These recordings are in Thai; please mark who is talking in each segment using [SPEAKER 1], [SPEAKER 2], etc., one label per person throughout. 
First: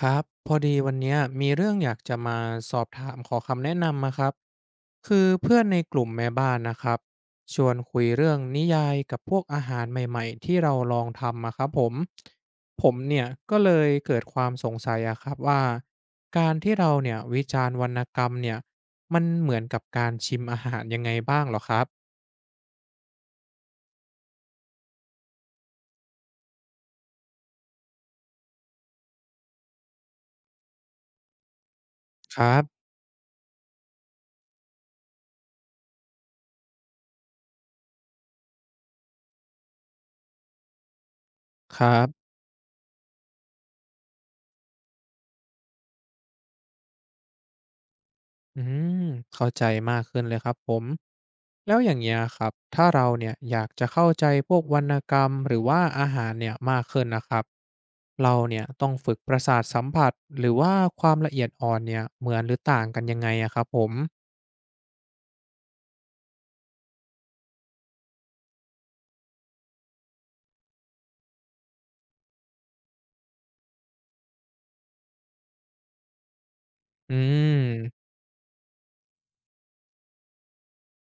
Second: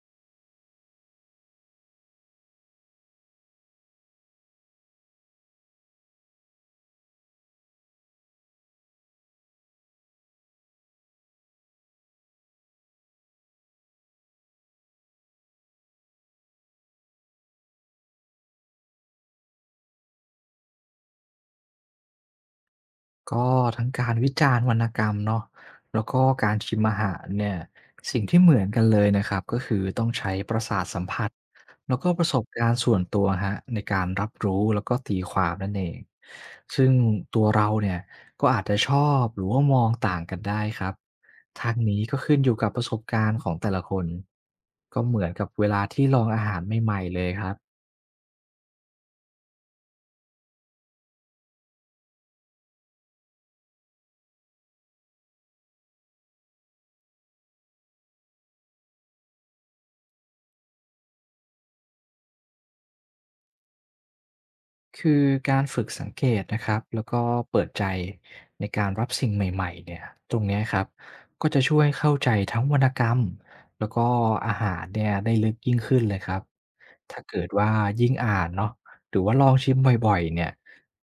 [SPEAKER 1] ครับพอดีวันเนี้ยมีเรื่องอยากจะมาสอบถามขอคำแนะนำนะครับคือเพื่อนในกลุ่มแม่บ้านนะครับชวนคุยเรื่องนิยายกับพวกอาหารใหม่ๆที่เราลองทำอะครับผมผมเนี่ยก็เลยเกิดความสงสัยอะครับว่าการที่เราเนี่ยวิจารณ์วรรณกรรมเนี่ยมันเหมือนกับการชิมอาหารยังไงบ้างเหรอครับ
[SPEAKER 2] ก็ทั้งการวิจารณ์วรรณกรรมเนาะแล้วก็การชิมอาหารเนี่ยสิ่งที่เหมือนกันเลยนะครับก็คือต้องใช้ประสาทสัมผัสแล้วก็ประส
[SPEAKER 1] ค
[SPEAKER 2] บ
[SPEAKER 1] รับ
[SPEAKER 2] การณ์ส่วนตัวฮะในการรับรู้แล้วก็ตีความนั่นเองซึ่งตัวเราเนี่ยก็อาจจะชอบหรือว่ามองต่างกันได้ครับทาง
[SPEAKER 1] ครั
[SPEAKER 2] นี้ก็
[SPEAKER 1] บ
[SPEAKER 2] ขึ้นอยู่กับประสบการณ์ของแต่ละคนก็เหมือนกับเวลาที่ลองอาหารใหม่ๆเลยครับ
[SPEAKER 1] อืมเข้าใจมากขึ้นเลยครับผม แล้วอย่างเงี้ยครับ ถ้าเราเนี่ยอยากจะเข้าใจพวกวรรณกรรมหรือว่าอาหารเนี่ยมากขึ้นนะครับ เราเนี่ยต้องฝึกประสาทสัมผัสหรือว่าความละเอียดอ่อนเนี่ยเหมือนหรือต่างกันยังไงอะครับผม
[SPEAKER 2] คือการฝึกสังเกตนะครับแล้วก็เปิดใจในการรับสิ่งใหม่ๆเนี่ยตรงเนี้ยครับก็จะช่วยเข้าใจทั้งวรรณกรรมแล้วก็อาหารเนี่ยได้ลึกยิ่งขึ้นเลยครับ
[SPEAKER 1] อื
[SPEAKER 2] ถ้าเกิดว่ายิ่
[SPEAKER 1] ม
[SPEAKER 2] งอ่านเนาะหรือว่าลองชิมบ่อยๆเนี่ย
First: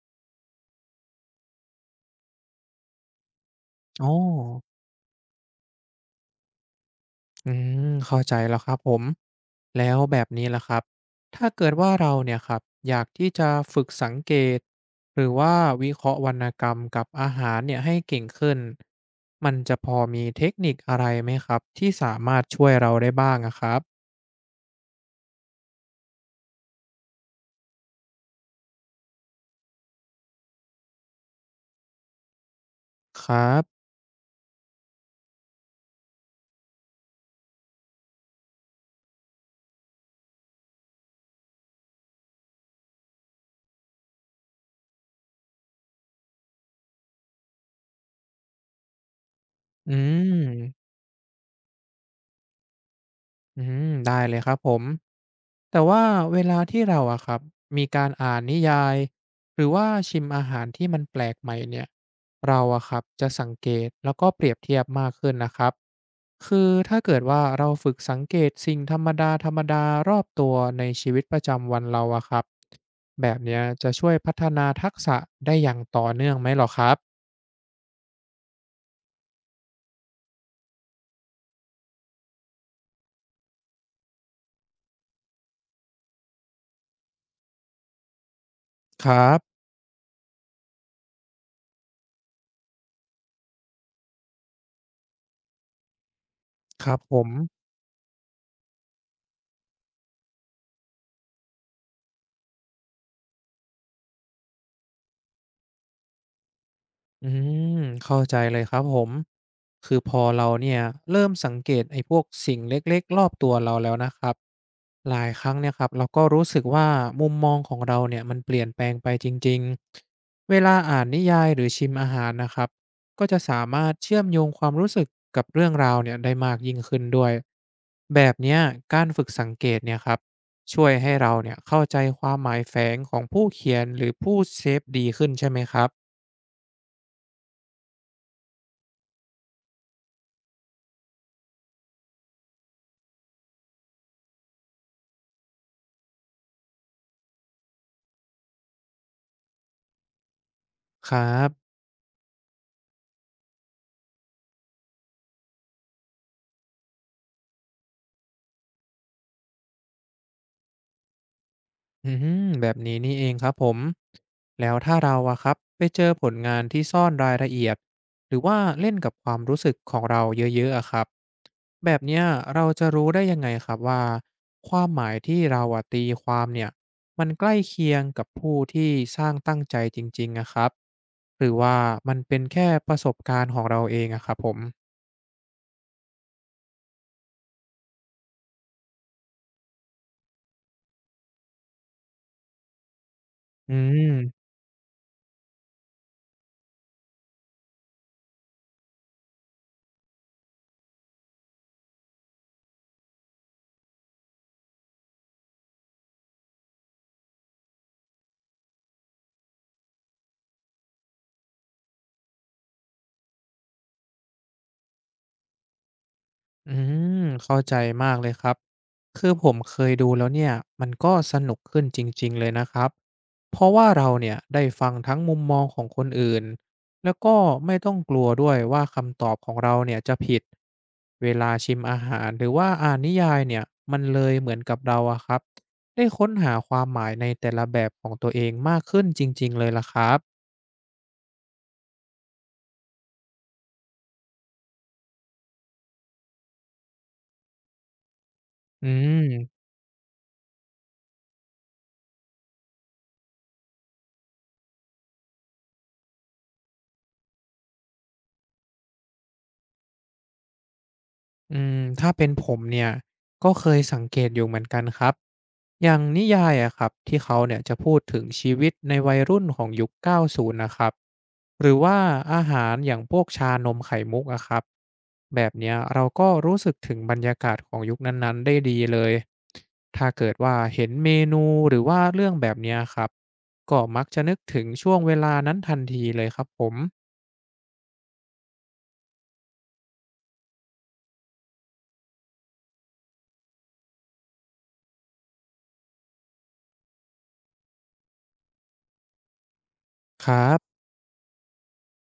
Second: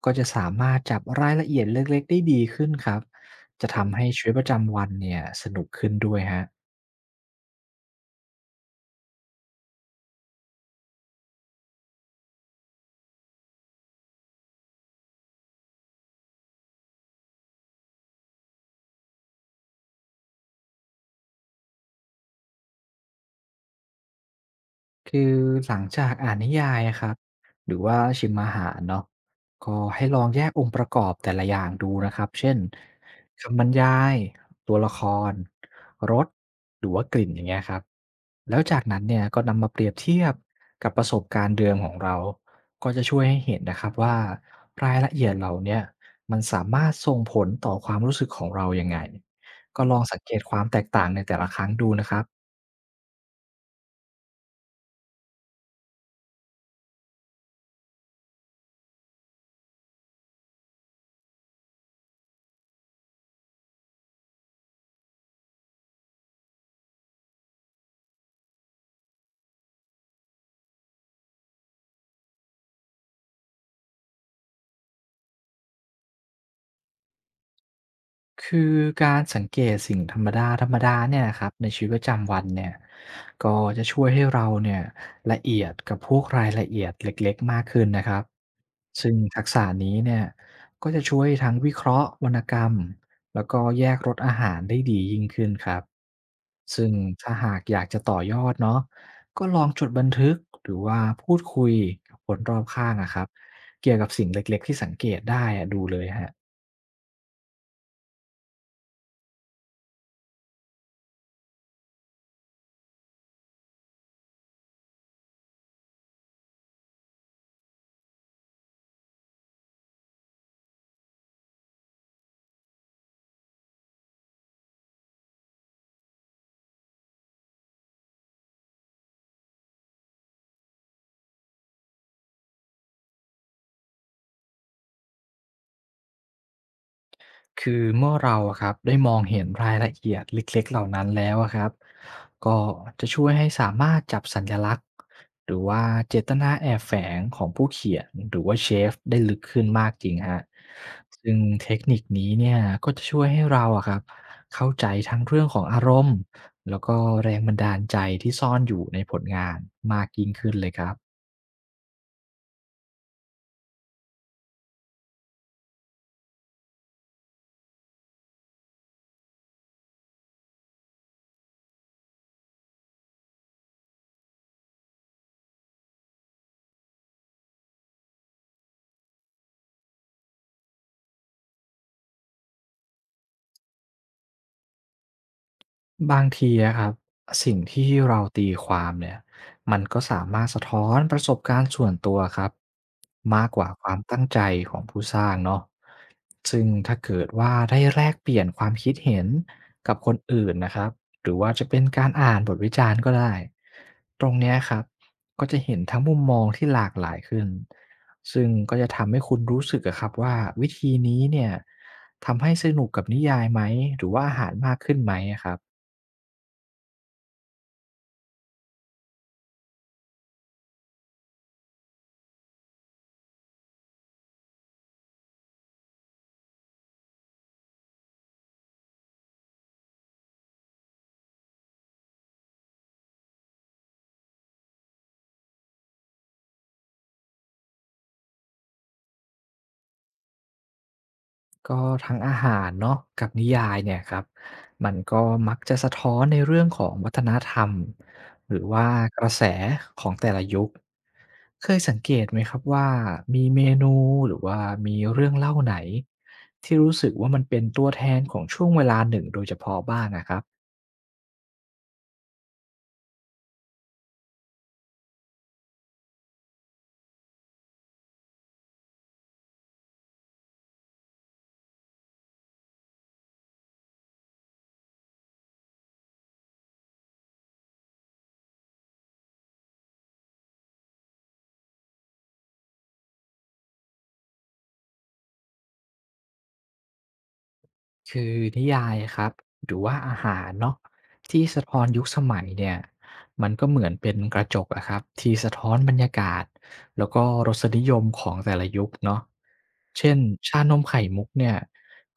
[SPEAKER 2] ก็จะสามารถจับรายละเอียดเล็กๆได้ดีขึ้นครับจะทำให้
[SPEAKER 1] อ๋อ
[SPEAKER 2] ชีวิตประจำวันเนี่ยสนุกขึ้นด้วยฮะ
[SPEAKER 1] อืมเข้าใจแล้วครับผมแล้วแบบนี้ล่ะครับถ้าเกิดว่าเราเนี่ยครับอยากที่จะฝึกสังเกตหรือว่าวิเคราะห์วรรณกรรมกับอาหารเนี่ยให้เก่งขึ้นมันจะพอมีเทคนิคอะไรไหมครับที่สามารถช่วยเราได้บ้างอะครับ
[SPEAKER 2] คือหลังจากอ่านนิยายอะครับหรือว่าชิมอาหารเนาะก็ให้ลองแยกองค์ประกอบแต่ละอย่างดูนะครับเช่น
[SPEAKER 1] ครั
[SPEAKER 2] คำบรร
[SPEAKER 1] บ
[SPEAKER 2] ยายตัวละครรสหรือว่ากลิ่นอย่างเงี้ยครับแล้วจากนั้นเนี่ยก็นำมาเปรียบเทียบกับประสบการณ์เดิมของเราก็จะช่วยให้เห็นนะครับว่ารายละเอียดเหล่าเนี้ยมันสามารถส่งผลต่อความรู้สึกของเรายังไงก็
[SPEAKER 1] อื
[SPEAKER 2] ลองสังเกตความแตก
[SPEAKER 1] ม
[SPEAKER 2] ต่างในแต่ละครั้งดูนะครับ
[SPEAKER 1] อืมได้เลยครับผมแต่ว่าเวลาที่เราอะครับมีการอ่านนิยายหรือว่าชิมอาหารที่มันแปลกใหม่เนี่ยเราอะครับจะสังเกตแล้วก็เปรียบเทียบมากขึ้นนะครับคือถ้าเกิดว่าเราฝึกสังเกตสิ่งธรรมดาธรรมดารอบตัวในชีวิตประจำวันเราอะครับแบบเนี้ยจะช่วยพัฒนาทักษะได้อย่างต่อเนื่องไหมหรอครับ
[SPEAKER 2] คือการสังเกตสิ่งธรรมดาๆเนี่ยนะครับในชีวิตประจำวันเนี่ยก็จะช่วยให้เราเนี่ยละเอียดกับพวกรายละเอียดเล็กๆมากขึ้นนะครับ
[SPEAKER 1] ค
[SPEAKER 2] ซึ่ง
[SPEAKER 1] รั
[SPEAKER 2] ทัก
[SPEAKER 1] บ
[SPEAKER 2] ษะนี้เนี่ยก็จะช่วยทั้งวิเคราะห์วรรณกรรมแล้วก็แยกรสอาหารได้ดียิ่งขึ้นครับ
[SPEAKER 1] ค
[SPEAKER 2] ซึ่ง
[SPEAKER 1] รับผม
[SPEAKER 2] ถ้าหากอยากจะต่อยอดเนาะก็ลองจดบันทึกหรือว่าพูดคุยกับคนรอบข้างอะครับเกี่ยวกับสิ่งเล็กๆที่สังเกตได้อะดูเลยฮะ
[SPEAKER 1] อืมเข้าใจเลยครับผมคือพอเราเนี่ยเริ่มสังเกตไอ้พวกสิ่งเล็กๆรอบตัวเราแล้วนะครับหลายครั้งเนี่ยครับเราก็รู้สึกว่ามุมมองของเราเนี่ยมันเปลี่ยนแปลงไปจริงๆเวลาอ่านนิยายหรือชิมอาหารนะครับก็จะสามารถเชื่อมโยงความรู้สึกกับเรื่องราวเนี่ยได้มากยิ่งขึ้นด้วยแบบเนี้ยการฝึกสังเกตเนี่ยครับช่วยให้เราเนี่ยเข้าใจความหมายแฝงของผู้เขียนหรือผู้เซฟดีขึ้นใช่ไหมครับ
[SPEAKER 2] คือเมื่อเราอะครับได้มองเห็นรายละเอียดเล็กๆเหล่านั้นแล้วอะครับก็จะช่วยให้สามารถจับสัญลักษณ์หรือว่าเจตนาแอบแฝงของผู้เขียนหรือว่าเชฟได้ลึกขึ้นมากจริงฮะ
[SPEAKER 1] ครั
[SPEAKER 2] ซึ่งเท
[SPEAKER 1] บ
[SPEAKER 2] คนิคนี้เนี่ยก็จะช่วยให้เราอะครับเข้าใจทั้งเรื่องของอารมณ์แล้วก็แรงบันดาลใจที่ซ่อนอยู่ในผลงานมากยิ่งขึ้นเลยครับ
[SPEAKER 1] อืมแบบนี้นี่เองครับผมแล้วถ้าเราอะครับไปเจอผลงานที่ซ่อนรายละเอียดหรือว่าเล่นกับความรู้สึกของเราเยอะๆอะครับแบบเนี้ยเราจะรู้ได้ยังไงครับว่าความหมายที่เราอะตีความเนี่ยมันใกล้เคียงกับผู้ที่สร้างตั้งใจจริงๆอะครับหรือว่ามันเป็นแค่ประสบการณ์ของเราเองอะครับผม
[SPEAKER 2] บางทีอะครับสิ่งที่เราตีความเนี่ยมันก็สามารถสะท้อนประสบการณ์ส่วนตัวครับมากกว่า
[SPEAKER 1] อื
[SPEAKER 2] ความตั้งใจ
[SPEAKER 1] ม
[SPEAKER 2] ของผู้สร้างเนาะซึ่งถ้าเกิดว่าได้แลกเปลี่ยนความคิดเห็นกับคนอื่นนะครับหรือว่าจะเป็นการอ่านบทวิจารณ์ก็ได้ตรงเนี้ยครับก็จะเห็นทั้งมุมมองที่หลากหลายขึ้นซึ่งก็จะทำให้คุณรู้สึกอะครับว่าวิธีนี้เนี่ยทำให้สนุกกับนิยายไหมหรือว่าอาหารมากขึ้นไหมอะครับ
[SPEAKER 1] อืมเข้าใจมากเลยครับคือผมเคยดูแล้วเนี่ยมันก็สนุกขึ้นจริงๆเลยนะครับเพราะว่าเราเนี่ยได้ฟังทั้งมุมมองของคนอื่นแล้วก็ไม่ต้องกลัวด้วยว่าคำตอบของเราเนี่ยจะผิดเวลาชิมอาหารหรือว่าอ่านนิยายเนี่ยมันเลยเหมือนกับเราอะครับได้ค้นหาความหมายในแต่ละแบบของตัวเองมากขึ้นจริงๆเลยล่ะครับ
[SPEAKER 2] ก็ทั้งอาหารเนาะกับนิยายเนี่ยครับมันก็มักจะสะท้อนในเรื่องของวัฒนธรรมหรือ
[SPEAKER 1] อื
[SPEAKER 2] ว่ากระแส
[SPEAKER 1] ม
[SPEAKER 2] ของแต่ละยุคเคยสังเกตไหมครับว่ามีเมนูหรือว่ามีเรื่องเล่าไหนที่รู้สึกว่ามันเป็นตัวแทนของช่วงเวลาหนึ่งโดยเฉพาะบ้างนะครับ
[SPEAKER 1] อืมถ้าเป็นผมเนี่ยก็เคยสังเกตอยู่เหมือนกันครับอย่างนิยายอะครับที่เขาเนี่ยจะพูดถึงชีวิตในวัยรุ่นของยุค90นะครับหรือว่าอาหารอย่างพวกชานมไข่มุกอะครับแบบเนี้ยเราก็รู้สึกถึงบรรยากาศของยุคนั้นๆได้ดีเลยถ้าเกิดว่าเห็นเมนูหรือว่าเรื่องแบบเนี้ยครับก็มักจะนึกถึงช่วงเวลานั้นทันทีเลยครับผม
[SPEAKER 2] คือนิยายครับหรือว่าอาหารเนาะที่สะท้อนยุคสมัยเนี่ยมันก็เหมือนเป็นกระจกอะครับที่สะท้อนบรรยากาศแล้วก็รสนิยมของแต่ละยุคเนาะเช่น
[SPEAKER 1] ครั
[SPEAKER 2] ชาน
[SPEAKER 1] บ
[SPEAKER 2] มไข่มุกเนี่ย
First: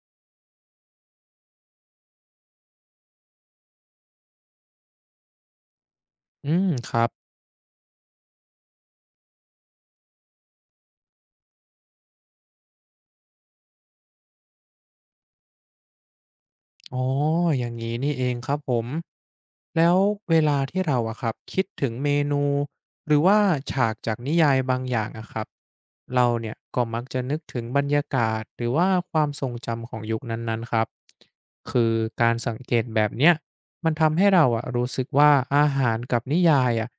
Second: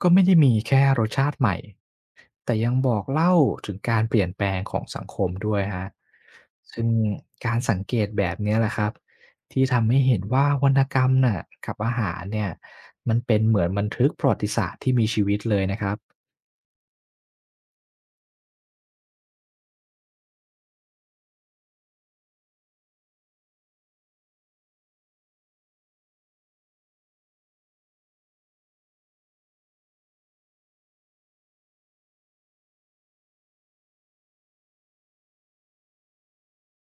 [SPEAKER 2] ก็ไม่ได้มีแค่รสชาติใหม่แต่ยังบอกเล่าถึงการเปลี่ยนแปลงของสังคมด้วยฮะ
[SPEAKER 1] อืม
[SPEAKER 2] ซึ่ง
[SPEAKER 1] ครับ
[SPEAKER 2] การสังเกตแบบเนี้ยแหละครับที่ทำให้เห็นว่าวรรณกรรมน่ะกับอาหารเนี่ย มันเป็นเหมือนบันทึกประวัติศาสตร์ที่มีชีวิตเลยนะครับ
[SPEAKER 1] อ๋ออย่างนี้นี่เองครับผมแล้วเวลาที่เราอะครับคิดถึงเมนูหรือว่าฉากจากนิยายบางอย่างอะครับเราเนี่ยก็มักจะนึกถึงบรรยากาศหรือว่าความทรงจำของยุคนั้นๆครับคือการสังเกตแบบเนี้ยมันทำให้เราอะรู้สึกว่าอาหารกับนิยายอะ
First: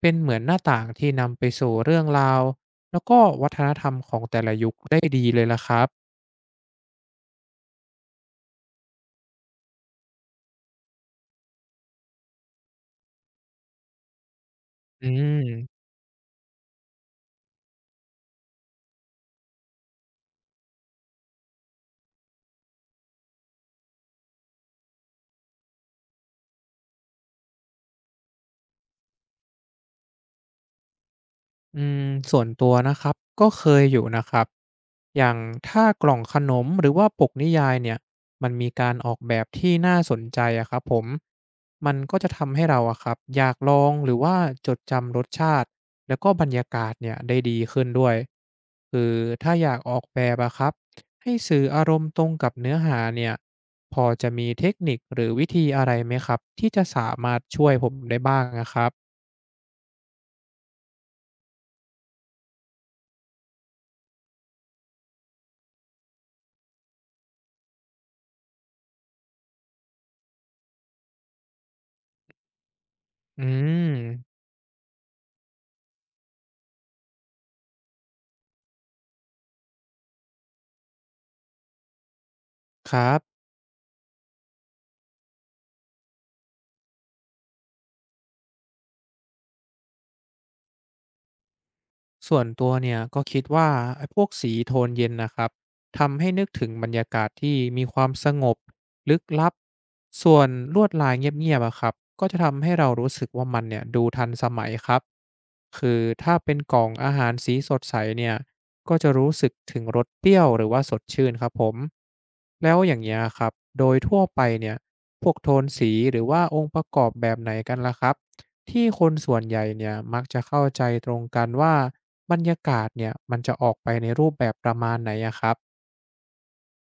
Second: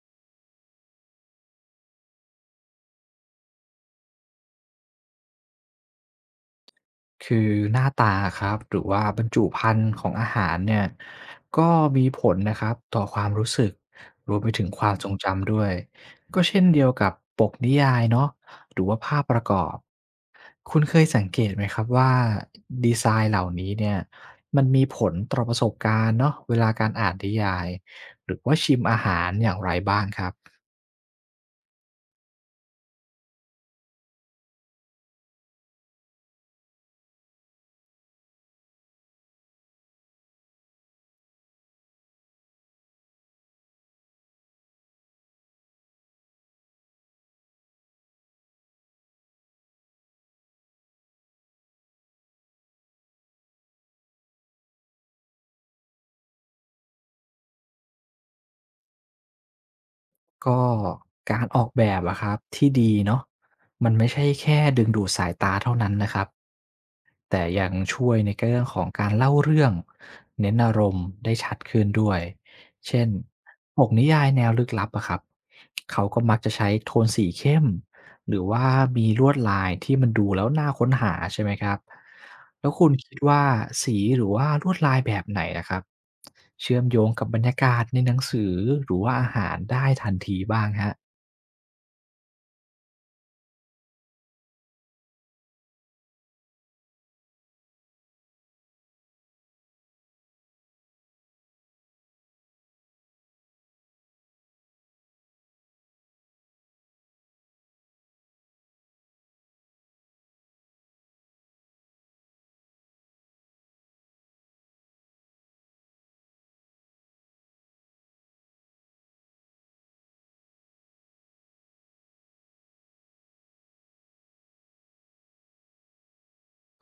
[SPEAKER 1] เป็นเหมือนหน้าต่างที่นำไปสู่เรื่องราวแล้วก็วัฒนธรรมของแต่ละยุคได้ดีเลยละครับ
[SPEAKER 2] คือหน้าตาครับ หรือว่าบรรจุภัณฑ์ของอาหารเนี่ยก็มีผลนะครับต่อความรู้สึกรวมไปถึงความท
[SPEAKER 1] อื
[SPEAKER 2] รงจำด้วย
[SPEAKER 1] ม
[SPEAKER 2] ก็เช่นเดียวกับปกนิยายเนาะหรือว่าภาพประกอบ คุณเคยสังเกตไหมครับว่าดีไซน์เหล่านี้เนี่ยมันมีผลต่อประสบการณ์เนาะเวลาการอ่านนิยายหรือว่าชิมอาหารอย่างไรบ้างครับ
[SPEAKER 1] อืมส่วนตัวนะครับก็เคยอยู่นะครับอย่างถ้ากล่องขนมหรือว่าปกนิยายเนี่ยมันมีการออกแบบที่น่าสนใจอะครับผมมันก็จะทำให้เราอะครับอยากลองหรือว่าจดจำรสชาติแล้วก็บรรยากาศเนี่ยได้ดีขึ้นด้วยคือถ้าอยากออกแบบอะครับให้สื่ออารมณ์ตรงกับเนื้อหาเนี่ยพอจะมีเทคนิคหรือวิธีอะไรไหมครับที่จะสามารถช่วยผมได้บ้างนะครับ
[SPEAKER 2] ก็การออกแบบอะครับที่ดีเนาะมันไม่ใช่แค่ดึงดูดสายตาเท่านั้นนะครับแต่ยังช่วยในเรื่องของการเล่าเรื่องเน้นอารมณ์ได้ชัดขึ้นด้วยเช่น
[SPEAKER 1] อื
[SPEAKER 2] ป
[SPEAKER 1] ม
[SPEAKER 2] กนิยายแนวลึกลับอะครับเขาก็มักจะใช้โทนสีเข้มหรือว่ามีลวดลายที่มันดูแล้วน่าค้นหาใช่ไหมครับแล้วคุ
[SPEAKER 1] ค
[SPEAKER 2] ณ
[SPEAKER 1] รั
[SPEAKER 2] คิด
[SPEAKER 1] บ
[SPEAKER 2] ว่าสีหรือว่าลวดลายแบบไหนนะครับเชื่อมโยงกับบรรยากาศในหนังสือหรือว่าอาหารได้ทันทีบ้างฮะ
[SPEAKER 1] ส่วนตัวเนี่ยก็คิดว่าไอ้พวกสีโทนเย็นนะครับทำให้นึกถึงบรรยากาศที่มีความสงบลึกลับส่วนลวดลายเงียบๆอะครับก็จะทำให้เรารู้สึกว่ามันเนี่ยดูทันสมัยครับคือถ้าเป็นกล่องอาหารสีสดใสเนี่ยก็จะรู้สึกถึงรสเปรี้ยวหรือว่าสดชื่นครับผมแล้วอย่างเงี้ยครับโดยทั่วไปเนี่ยพวกโทนสีหรือว่าองค์ประกอบแบบไหนกันล่ะครับ ที่คนส่วนใหญ่เนี่ยมักจะเข้าใจตรงกันว่าบรรยากาศเนี่ยมันจะออกไปในรูปแบบประมาณไหนอะครับ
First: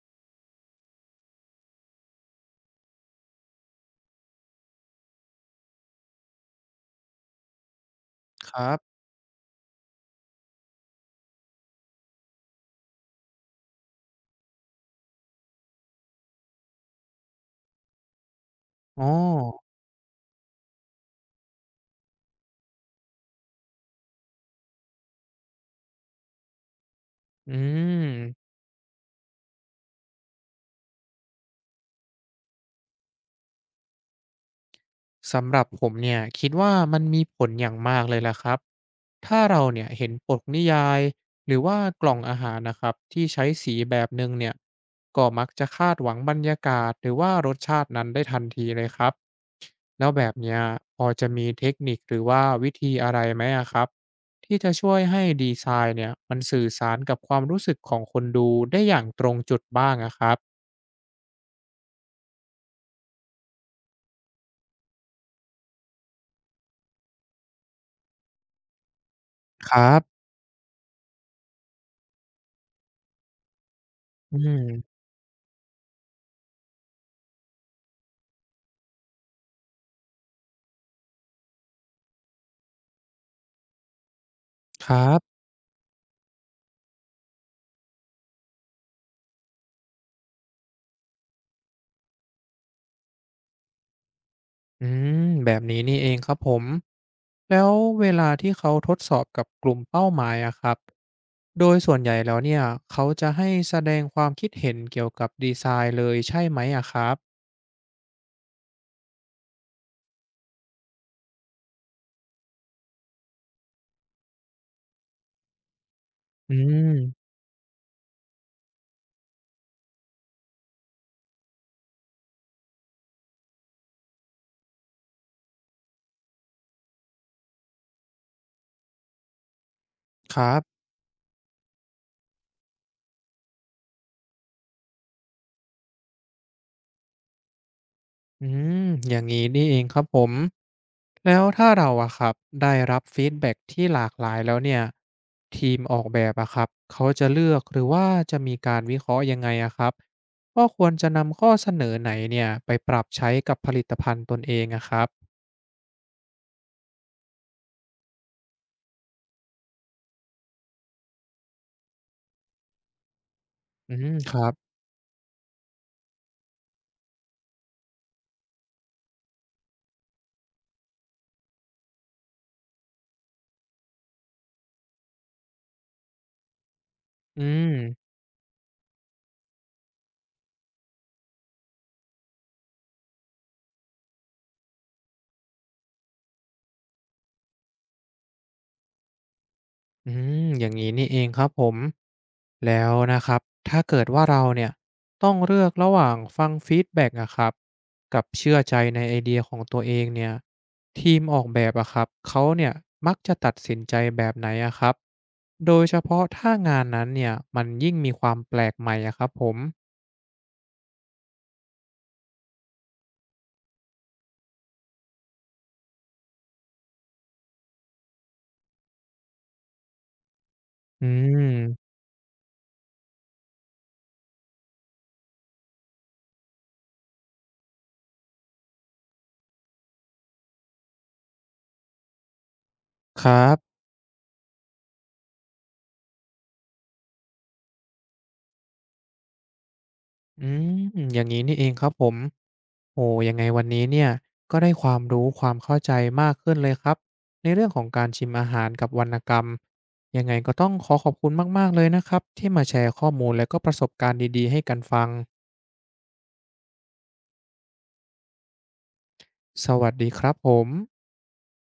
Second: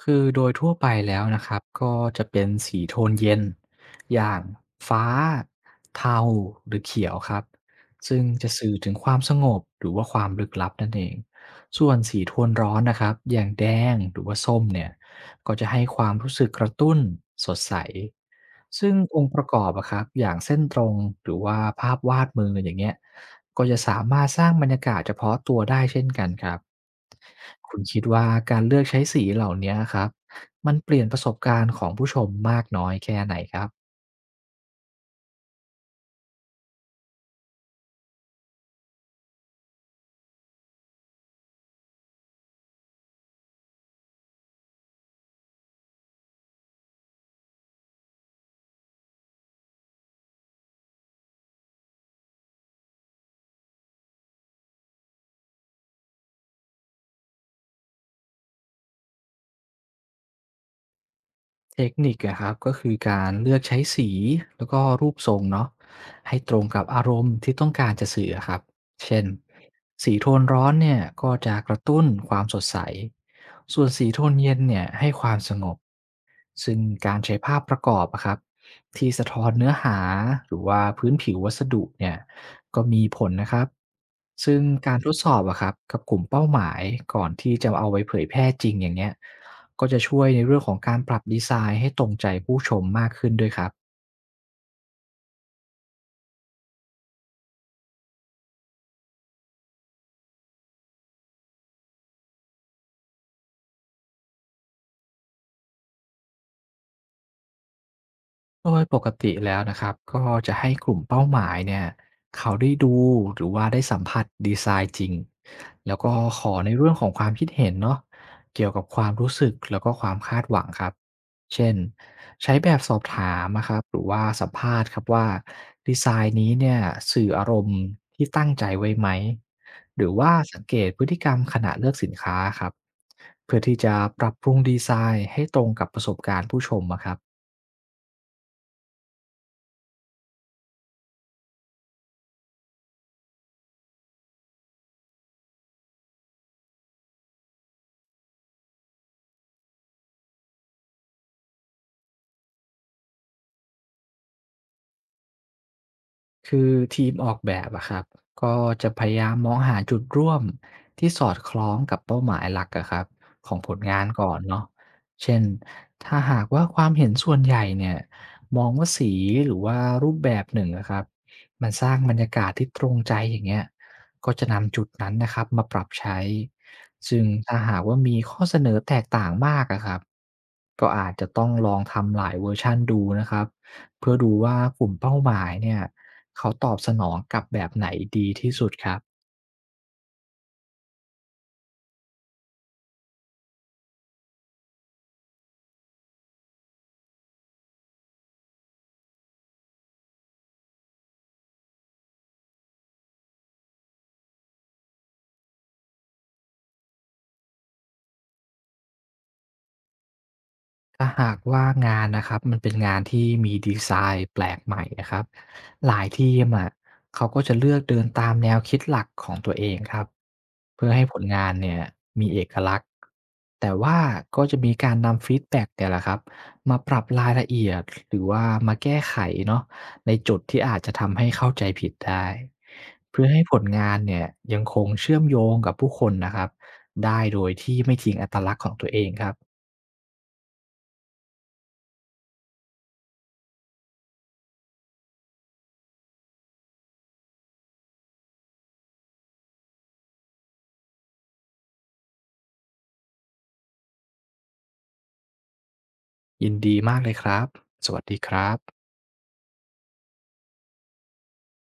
[SPEAKER 2] คือโดยทั่วไปแล้วนะครับก็จะเป็นสีโทนเย็นอย่างฟ้าเทาหรือเขียวครับซึ่งจะ
[SPEAKER 1] ครั
[SPEAKER 2] สื่อ
[SPEAKER 1] บ
[SPEAKER 2] ถึงความสงบหรือว่าความลึกลับนั่นเองส่วนสีโทนร้อนนะครับอย่างแดงหรือว่าส้มเนี่ยก็จะให้ความรู้สึกกระตุ้นสดใส ซึ่ง
[SPEAKER 1] อ๋อ
[SPEAKER 2] องค์ประกอบอะครับอย่างเส้นตรงหรือว่าภาพวาดมืออย่างเงี้ยก็จะสามารถสร้างบรรยากาศเฉพาะตัวได้เช่นกันครับ
[SPEAKER 1] อื
[SPEAKER 2] คุณคิดว่า
[SPEAKER 1] ม
[SPEAKER 2] การเลือกใช้สีเหล่านี้ครับมันเปลี่ยนประสบการณ์ของผู้ชมมากน้อยแค่ไหนครับ
[SPEAKER 1] สำหรับผมเนี่ยคิดว่ามันมีผลอย่างมากเลยล่ะครับถ้าเราเนี่ยเห็นปกนิยายหรือว่ากล่องอาหารนะครับที่ใช้สีแบบหนึ่งเนี่ยก็มักจะคาดหวังบรรยากาศหรือว่ารสชาตินั้นได้ทันทีเลยครับ แล้วแบบเนี้ยพอจะมีเทคนิคหรือว่าวิธีอะไรไหมอะครับที่จะช่วยให้ดีไซน์เนี่ยมันสื่อสารกับความรู้สึกของคนดูได้อย่างตรงจุดบ้างอะครับ
[SPEAKER 2] เทคนิคอะครับก็คือการเลือกใช้สีแล้วก็รูปทรงเนาะให้ตรงกับอารมณ์ที่ต้องการจะสื่ออะครับเช่น
[SPEAKER 1] ครั
[SPEAKER 2] สี
[SPEAKER 1] บ
[SPEAKER 2] โทนร้อนเนี่ยก็จะกระตุ้นความสดใสส่วนสีโทน
[SPEAKER 1] อื
[SPEAKER 2] เย็นเนี่
[SPEAKER 1] ม
[SPEAKER 2] ยให้ความสงบซึ่งการใช้ภาพประกอบอะครับที่สะท้อนเนื้อหาหรือว่าพื้นผิววัสดุเนี่ยก็มีผลนะครับซึ่ง
[SPEAKER 1] ค
[SPEAKER 2] การ
[SPEAKER 1] รั
[SPEAKER 2] ทดสอ
[SPEAKER 1] บ
[SPEAKER 2] บอะครับกับกลุ่มเป้าหมายก่อนที่จะเอาไว้เผยแพร่จริงอย่างเงี้ย ก็จะช่วยในเรื่องของการปรับดีไซน์ให้ตรงใจผู้ชมมากขึ้นด้วยครับ
[SPEAKER 1] อืมแบบนี้นี่เองครับผมแล้วเวลาที่เขาทดสอบกับกลุ่มเป้าหมายอะครับโดยส่วนใหญ่แล้วเนี่ยเขาจะให้แสดงความคิดเห็นเกี่ยวกับดีไซน์เลยใช่ไหมอะครับ
[SPEAKER 2] โดยปกติแล้วนะครับก็จะให้กลุ่มเป้าหมายเนี่ยเขาได้ดูหรือว่าได้สัมผัสดีไซน์จริงแล้วก็ข
[SPEAKER 1] อื
[SPEAKER 2] อในเรื่องของค
[SPEAKER 1] ม
[SPEAKER 2] วามคิดเห็นเนาะเกี่ยวกับความรู้สึกแล้วก็ความคาดหวังครับเช่นใช้แบบสอบถามนะครับหรือว่าสัมภาษณ์ครับว่าดีไซน์นี้เนี่ยสื่ออารมณ์ที่ตั้งใจไว้ไหมหรือว่า
[SPEAKER 1] ครั
[SPEAKER 2] สังเก
[SPEAKER 1] บ
[SPEAKER 2] ตพฤติกรรมขณะเลือกสินค้าครับเพื่อที่จะปรับปรุงดีไซน์ให้ตรงกับประสบการณ์ผู้ชมอะครับ
[SPEAKER 1] อืมอย่างนี้นี่เองครับผมแล้วถ้าเราอะครับได้รับฟีดแบ็กที่หลากหลายแล้วเนี่ยทีมออกแบบอะครับเขาจะเลือกหรือว่าจะมีการวิเคราะห์ยังไงอะครับว่าควรจะนำข้อเสนอไหนเนี่ยไปปรับใช้กับผลิตภัณฑ์ตนเองอะครับ
[SPEAKER 2] คือทีมออกแบบอะครับก็จะพยายามมองหาจุดร่วมที่สอดคล้องกับเป้าหมายหลักอะครับของผล
[SPEAKER 1] อื
[SPEAKER 2] งาน
[SPEAKER 1] มค
[SPEAKER 2] ก่อน
[SPEAKER 1] รั
[SPEAKER 2] เนาะ
[SPEAKER 1] บ
[SPEAKER 2] เช่นถ้าหากว่าความเห็นส่วนใหญ่เนี่ยมองว่าสีหรือว่ารูปแบบหนึ่งอะครับมันสร้างบรรยากาศที่ตรงใจอย่างเงี้ยก็จะนำจุดนั้นนะครับมาปรับใช้ซึ่ง
[SPEAKER 1] อื
[SPEAKER 2] ถ้าหากว่า
[SPEAKER 1] ม
[SPEAKER 2] มีข้อเสนอแตกต่างมากอะครับก็อาจจะต้องลองทำหลายเวอร์ชันดูนะครับเพื่อดูว่ากลุ่มเป้าหมายเนี่ย เขาตอบสนองกับแบบไหนดีที่สุดครับ
[SPEAKER 1] อืมอย่างนี้นี่เองครับผมแล้วนะครับถ้าเกิดว่าเราเนี่ยต้องเลือกระหว่างฟังฟีดแบ็กอะครับกับเชื่อใจในไอเดียของตัวเองเนี่ยทีมออกแบบอะครับเขาเนี่ยมักจะตัดสินใจแบบไหนอะครับโดยเฉพาะถ้างานนั้นเนี่ยมันยิ่งมีความแปลกใหม่อะครับผม
[SPEAKER 2] ถ้าหากว่างานนะครับมันเป็นงานที่มีดีไซน์แปลกใหม่นะครับหลายทีมอะเขาก็จะเลือกเดินตามแนวคิดหลักของตัวเองครับเพื่อให้
[SPEAKER 1] อื
[SPEAKER 2] ผลงานเนี่ย
[SPEAKER 1] ม
[SPEAKER 2] มีเอกลักษณ์แต่ว่าก็จะมีการนำฟีดแบ็กเนี่ยแหละครับมาปรับรายละเอียดหรือว่ามาแก้ไขเนาะในจุดที่อาจจะทำให้เข้าใจผิดได้เพื่
[SPEAKER 1] ค
[SPEAKER 2] อให้
[SPEAKER 1] รั
[SPEAKER 2] ผล
[SPEAKER 1] บ
[SPEAKER 2] งานเนี่ยยังคงเชื่อมโยงกับผู้คนนะครับได้โดยที่ไม่ทิ้งอัตลักษณ์ของตัวเองครับ
[SPEAKER 1] อืมอย่างนี้นี่เองครับผมโอ้ยังไงวันนี้เนี่ยก็ได้ความรู้ความเข้าใจมากขึ้นเลยครับในเรื่องของการชิมอาหารกับวรรณกรรมยังไงก็ต้องขอขอบคุณมากๆเลยนะครับที่มาแชร์ข้อมูลและก็ประสบการณ์ดีๆให้กันฟัง
[SPEAKER 2] ยินดีมากเลยครับ สวัสดีครับ
[SPEAKER 1] สวัสดีครับผม